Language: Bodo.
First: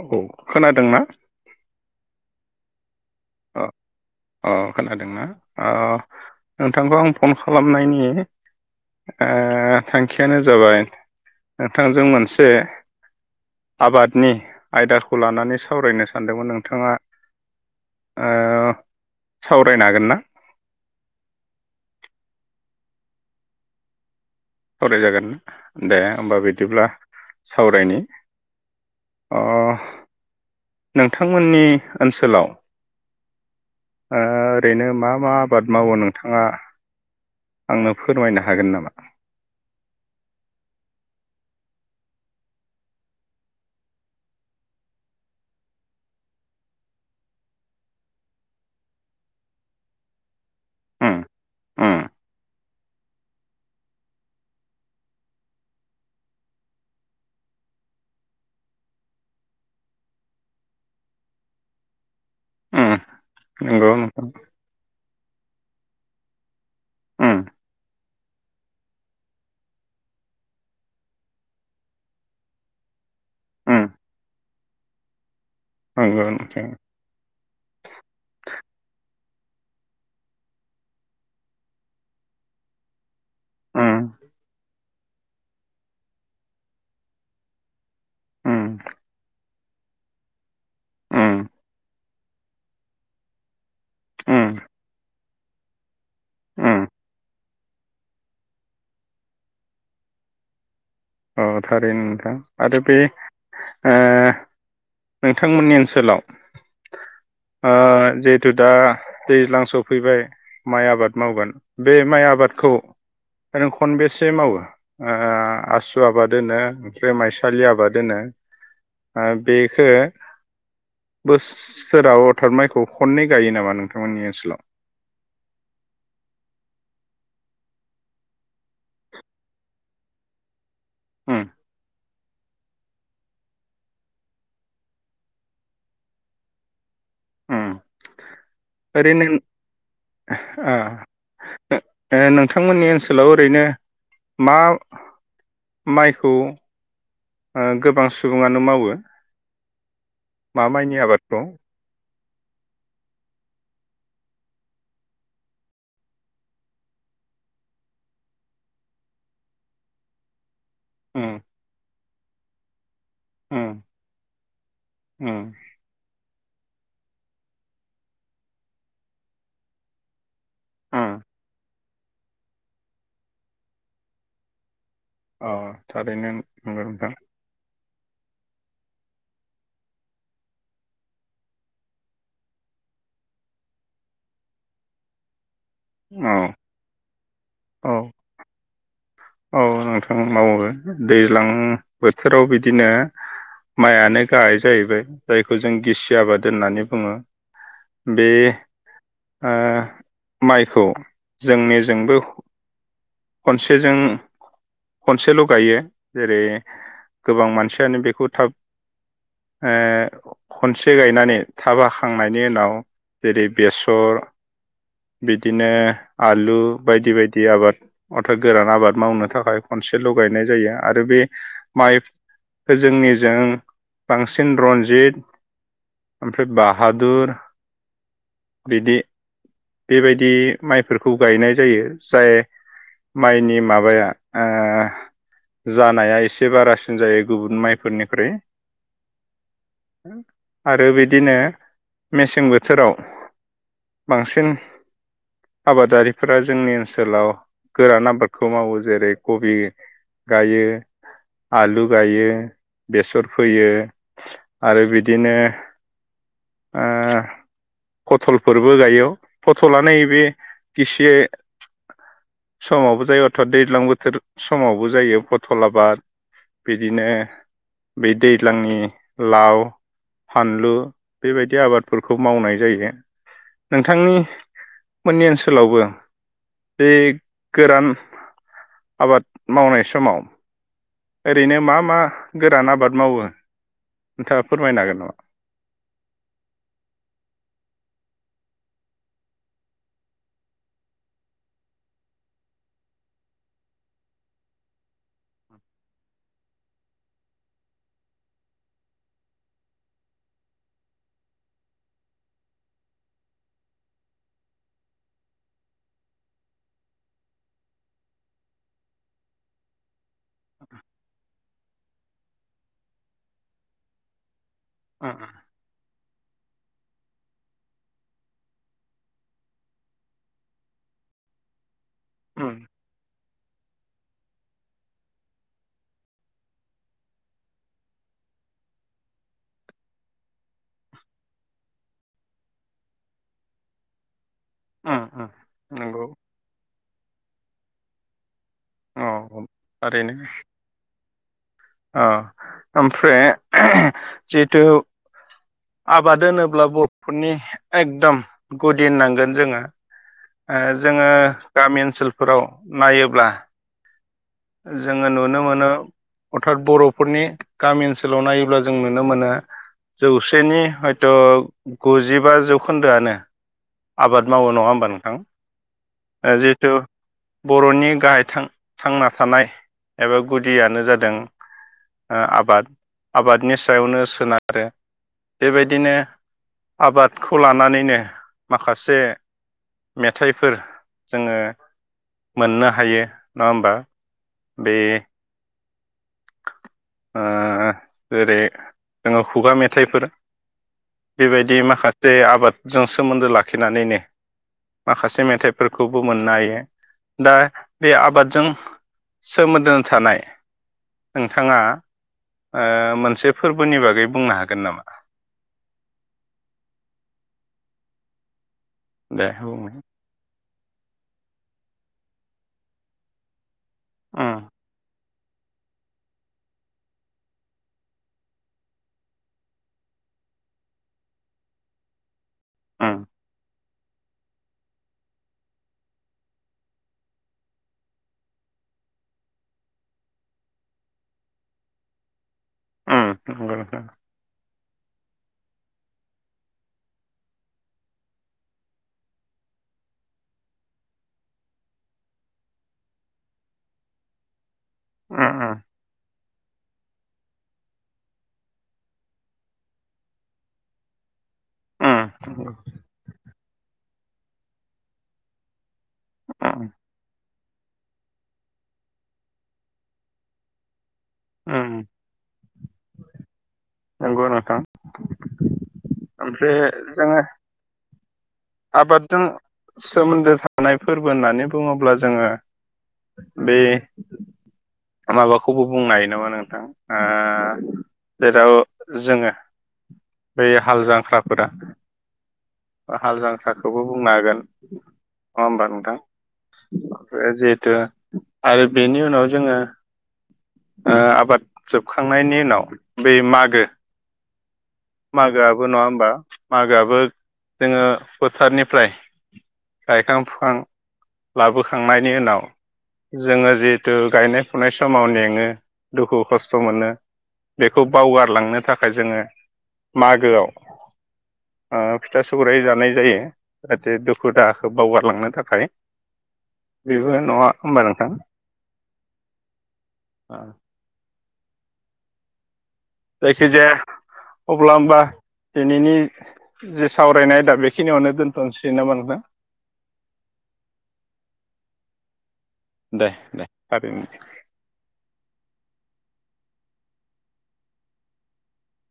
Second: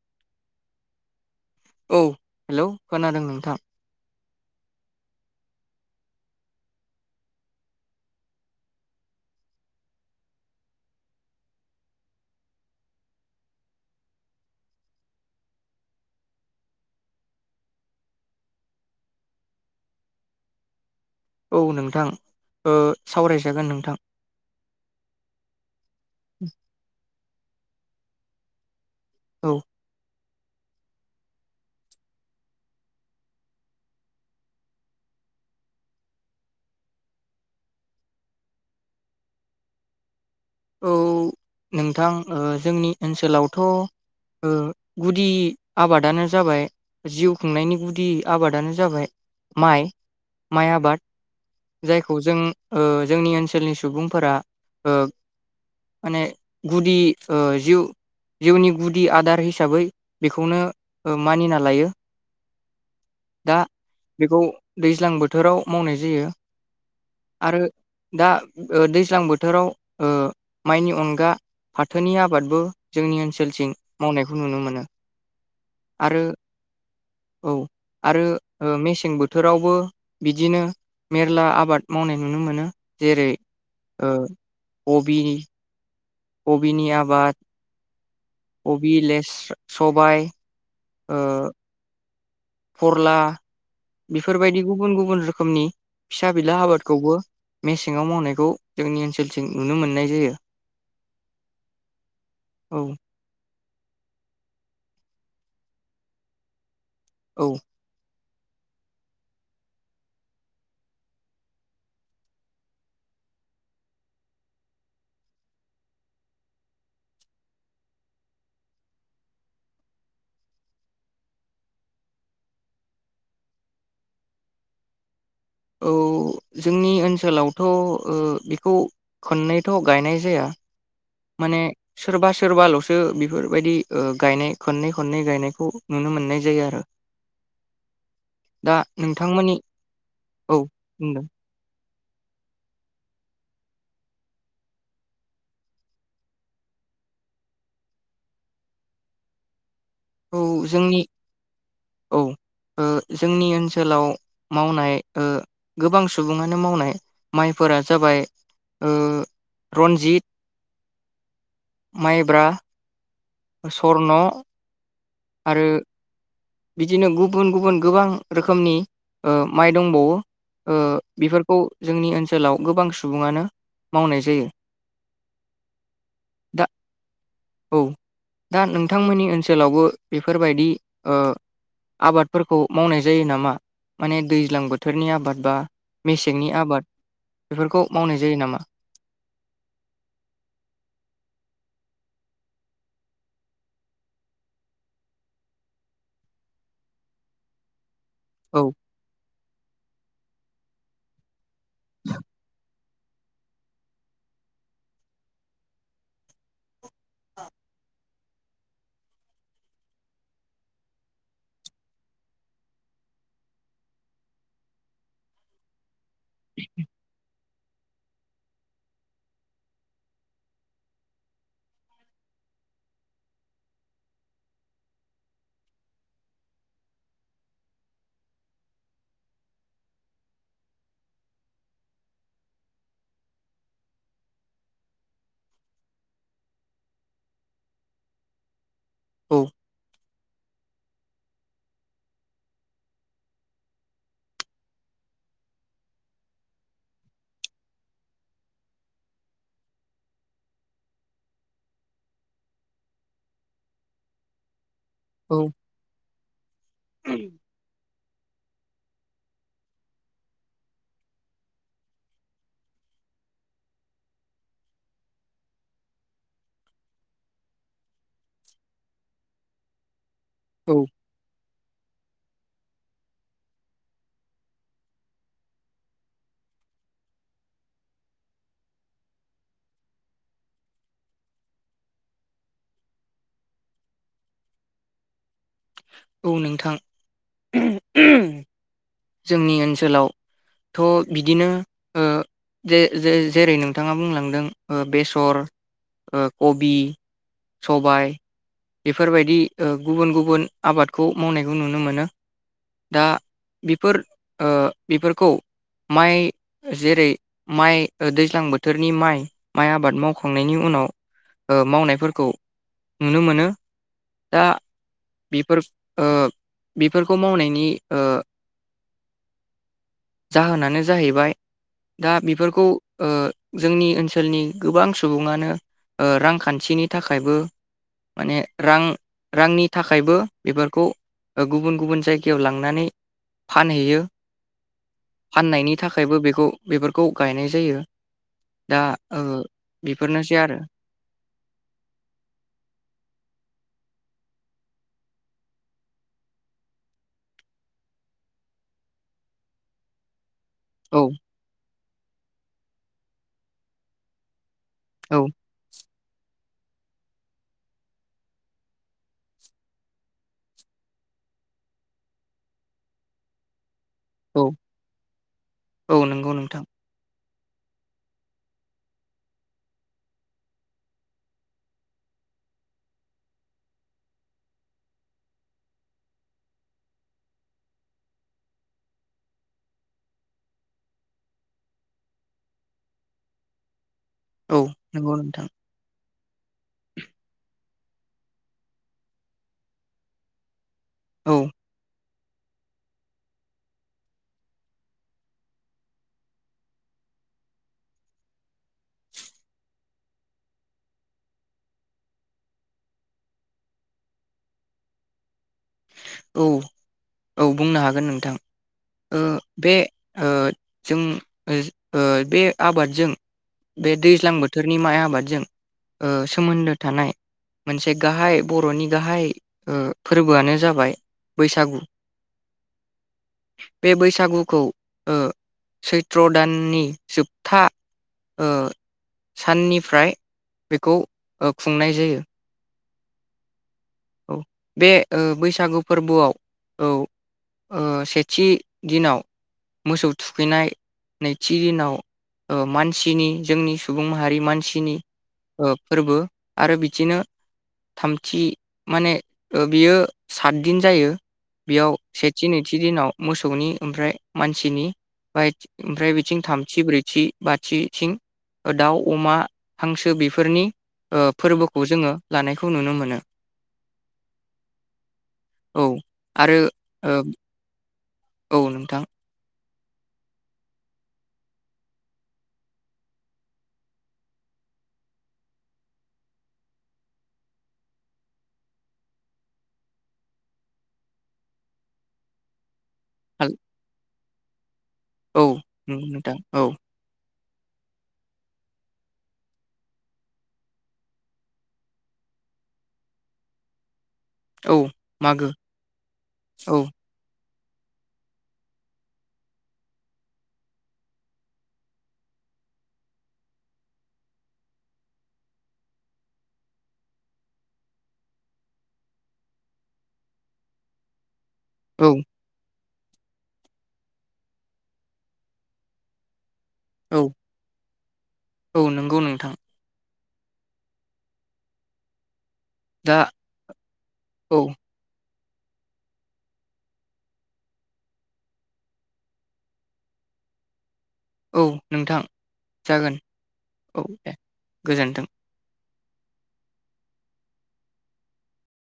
औ खोनादोंना औ हेलौ खोनादों नोंथां अ अ खोनादोंना अ नोंथांखौ आं फन खालामनायनि ओ थांखियानो जाबाय नोंथांजों मोनसे आबादनि आयदाखौ लानानै सावरायनो सानदोंमोन नोंथाङा ओ सावरायनो हागोन ना औ नोंथां ओ सावरायजागोन नोंथां सावरायजागोन दे होमबा बिदिब्ला सावरायनि अ औ नोंथांमोननि ओनसोलाव ओ ओरैनो मा मा आबाद मावो नोंथाङा आंनो फोरमायनो हागोन नामा औ नोंथां ओ जोंनि ओनसोलावथ' ओ गुदि आबादानो जाबाय जिउ खुंनायनि गुदि आबादानो जाबाय माइ माइ आबाद उम उम जायखौ जों ओ जोंनि ओनसोलनि सुबुंफोरा ओ माने गुदि ओ जिउ जिउनि गुदि आदार हिसाबै बेखौनो मानिना लायो उम दा नंगौ नोंथां बेखौ दैज्लां बोथोराव मावनाय जायो उम आरो दा ओ दैज्लां बोथोराव ओ माइनि अनगा फाथोनि आबादबो जोंनि ओनसोलथिं उम मावनायखौ नुनो मोनो आरो नंगौ नोंथां औ आरो ओ मेसें बो थोरावबो बिदिनो मेरला आबाद मावनाय नुनो मोनो जेरै उम ओ अ बिनि अबिनि आबाद उम अबिलेस स्रा सबाइ ओ उम फरला उम बेफोरबायदि गुबुन गुबुन रो रोखोमनि फिसा बिला उम आबादखौबो मेसेङाव मावनायखौ जोंनि ओनसोलथिं नुनो मोननाय जायो औ थारैनो नोंथां आरो औ बे ओ नोंथांमोननि ओनसोलाव औ ओ जे थु दा दैज्लां सफैबाय माइ आबाद मावगोन बे माइ आबादखौ ओरैनो खनबेसे मावो ओ आसु बसु आबाद होनो ओमफ्राय माइसालि आबाद होनो बेखौ बोसोराव अरथाद माइखौ खननै गायो नामा नोंथांमोननि ओनसोलाव औ जोंनि ओनसोलावथ' बेखौ खननैथ' गायनाय जाया उम माने सोरबा सोरबाल'सो बेफोरबायदि गायनाय खननै खननै गायनायखौ नुनो मोननाय जायो आरो उम दा ओरैनो नोंथांमोननि औ आ बुंदों नोंथांमोननि ओनसोलाव ओरैनो मा माइखौ गोबां सुबुङानो मावो औ मा जोंनि माइनि आबादखौ औ जोंनि ओनसोलाव मावनाय गोबां सुबुङानो मावनाय माइफोरा जाबाय रन्जित अम [inaudible] माइब्रा स्वर्न उम आरो बिदिनो गुबुन गुबुन गोबां रोखोमनि माइ दंबावो उम बेफोरखौ जोंनि ओनसोलाव गोबां सुबुङानो मावनाय जायो अ थारैनो दा नंगौ नोंथां औ दा नोंथांमोननि ओनसोलावबो बेफोरबायदि आबादफोरखौ मावनाय जायो नामा माने दैज्लां बोथोरनि आबाद बा औ मेसेंनि आबाद बेफोरखौ औ मावनाय जायो नामा? औ नोंथां मावो दैज्लां बोथोराव बिदिनो माइआनो गाहाय जाहैबाय जायखौ जों गिसि आबाद होननानै बुङो बे औ माइखौ जोंनिजोंबो खनसेजों खनसेल' गायो जेरै गोबां मानसियानो बेखौ थाब खनसे गायनानै थाब हाखांनायनि उनाव जेरै बेसर बिदिनो आलु बायदि बायदि बिदि आबाद अर्था गोरान आबाद मावनो थाखाय खनसेल' गायनाय जायो आरो बे माइ जोंनिजों बांसिन रन्जित ओमफ्राय बाहादुर बिदि बेबायदि माइफोरखौ गायनाय जायो जाय माइनि माबाया जानाया एसे बारासिन जायो गुबुन माइफोरनिख्रुइ औ आरो बिदिनो मेसें बोथोराव बांसिन आबादारिफोरा जोंनि ओनसोलाव गोरान आबादखौ मावो जेरै कबि गायो आलु गायो बेसर फोयो आरो बिदिनो औ ओ फटलफोरबो गायो फटला नैबे गिसि समावबो जायो अर्थात दैज्लां बोथोर समावबो जायो फथल आबाद बिदिनो बि दैज्लांनि लाव फानलु औ बेबायदि आबादफोरखौ खौ मावनाय जायो नोंथांनि मोननि ओनसोलावबो बे गोरान आबाद मावनाय समाव ओरैनो मा मा गोरान आबाद मावो नोंथाङा फोरमायनो हागोन नामा औ नोंथां जोंनि ओनसोलाव थ' बिदिनो जे जेरै नोंथाङा बुंलांदों बेसर कबि सबाय बेफोरबायदि गुबुन गुबुन आबादखौ मावनायखौ नुनो मोनो दा बेफोर बेफोरखौ माइ जेरै माइ दैज्लां बोथोरनि माइ माइ आबाद मावखांनायनि उनाव मावनायफोरखौ नुनो मोनो दा नामा? बेफोर बेफोरखौ मावनायनि जाहोनानो जाहैबाय दा उम बेफोरखौ जोंनि ओनसोलनि गोबां सुबुङानो रांखान्थिनि थाखायबो माने रां रांनि थाखायबो बेफोरखौ गुबुन गुबुन जायगायाव लांनानै फानहैयो उम उम फाननायनि नि उम नंगौ थाखायबो बेखौ बेफोरखौ गायनाय जायो दा औ बेफोरनोसै आरो औ ओमफ्राय जिथु आबाद होनोब्ला बर'फोरनि एकदम गुदि होननांगोन जोङो औ जोङो गामि ओनोल ओनसोलफोराव नायोब्ला जोङो औ नुनो मोनो अर्थात बर'फोरनि गामि ओनसोलाव नायोब्ला जों नुनो मोनो जौसेनि हयथ' गुजिबा जौखोन्दोआनो आबाद मावो औ नङा होमबा नोंथां औ नंगौ नोंथां जिहेथु बर'नि गाहाय थांना थानाय एबा गुदियानो जादों आबाद आबादनि सायावनो सोनारो बेबायदिनो आबादखौ लानानैनो माखासे मेथाइफोर जोङो मोननो हायो नङा होमबा औ बे नंगौ नोंथां जेरै जोङो खुगा मेथाइफोर औ बेबायदि माखासे बे आबादजों सोमोन्दो लाखिनानैनो माखासे मेथाइफोरखौबो मोननो हायो दा बे आबादजों सोमोन्दो थानाय नोंथाङा मोनसे फोरबोनि बागै बुंनो हागोन नामा औ औ बुंनो हागोन नोंथां दे बे बुंनाय जों बे आबादजों बे दैज्लां उम बोथोरनि माइ आबाद सोमोन्दो थानाय मोनसे गाहाय बर'नि गाहाय फोरबोआनो जाबाय बैसागु [inaudible] बे बैसागुखौ सैत्र दाननि जोबथा साननिफ्राय बेखौ खुंनाय जायो उ औ बे बैसागु फोरबोआव औ सेथि दिनाव मोसौ थुखैनाय नैथि दिनाव मानसिनि जोंनि सुबुं माहारि मानसि उम फोरबो आरो बिदिनो थामथि माने बियो सातदिन जायो बेयाव उम सेथि उम नैथि दिनाव मोसौनि ओमफ्राय मानसिनि ब ओमफ्राय बिथिं उम थामथि ब्रैथि बाथिथिं दाउ अमा हांसो बेफोरनि ओ उम फोरबोखौ जोङो लानायखौ नुनो मोनो नोंगौ नोंथां औ आरो ओमफ्राय ओ जोङो औ नोंथां आबादजों सोमोन्दो थानाय फोरबो होननानै बुङोब्ला जोङो बे माबाखौबो बुंनो हायो नामा नोंथां ओ जेराव जोङो बै हाल जांख्लाफोरा हाल जांख्राखौबो बुंनो हागोन [inaudible] अ औ होमबा नोंथां औ नोंथां आरो बेनि उनाव जोङो ओ आबाद जोबखांनायनि उनाव बै मागो औ मागो मागोआबो नङा होमबा औ मागोआबो जोङो फोथारनिफ्राय गायखां फुखां लाबोखांनायनि उनाव जोङो जिहेथु गायनाय फुनाय समाव मेङो दुखु खस्थ' मोनो बेखौ बावगारलांनो थाखाय जोङो मागोआव औ फिथा सौराय जानाय जायो जाहाथे दुखु दाहाखौ बावगारलांनो थाखाय बेबो औ नङा होनबा नोंथां औ नंगौ नोंथां ब दा जायखिजाया औ अब्ला होमबा दिनैनि जे सावरायनाय आयदा बेखिनियावनो दोनथ'सैना नामा नोंथां औ नोंथां दे जागोन दे थारैनो औ दे गोजोनथों।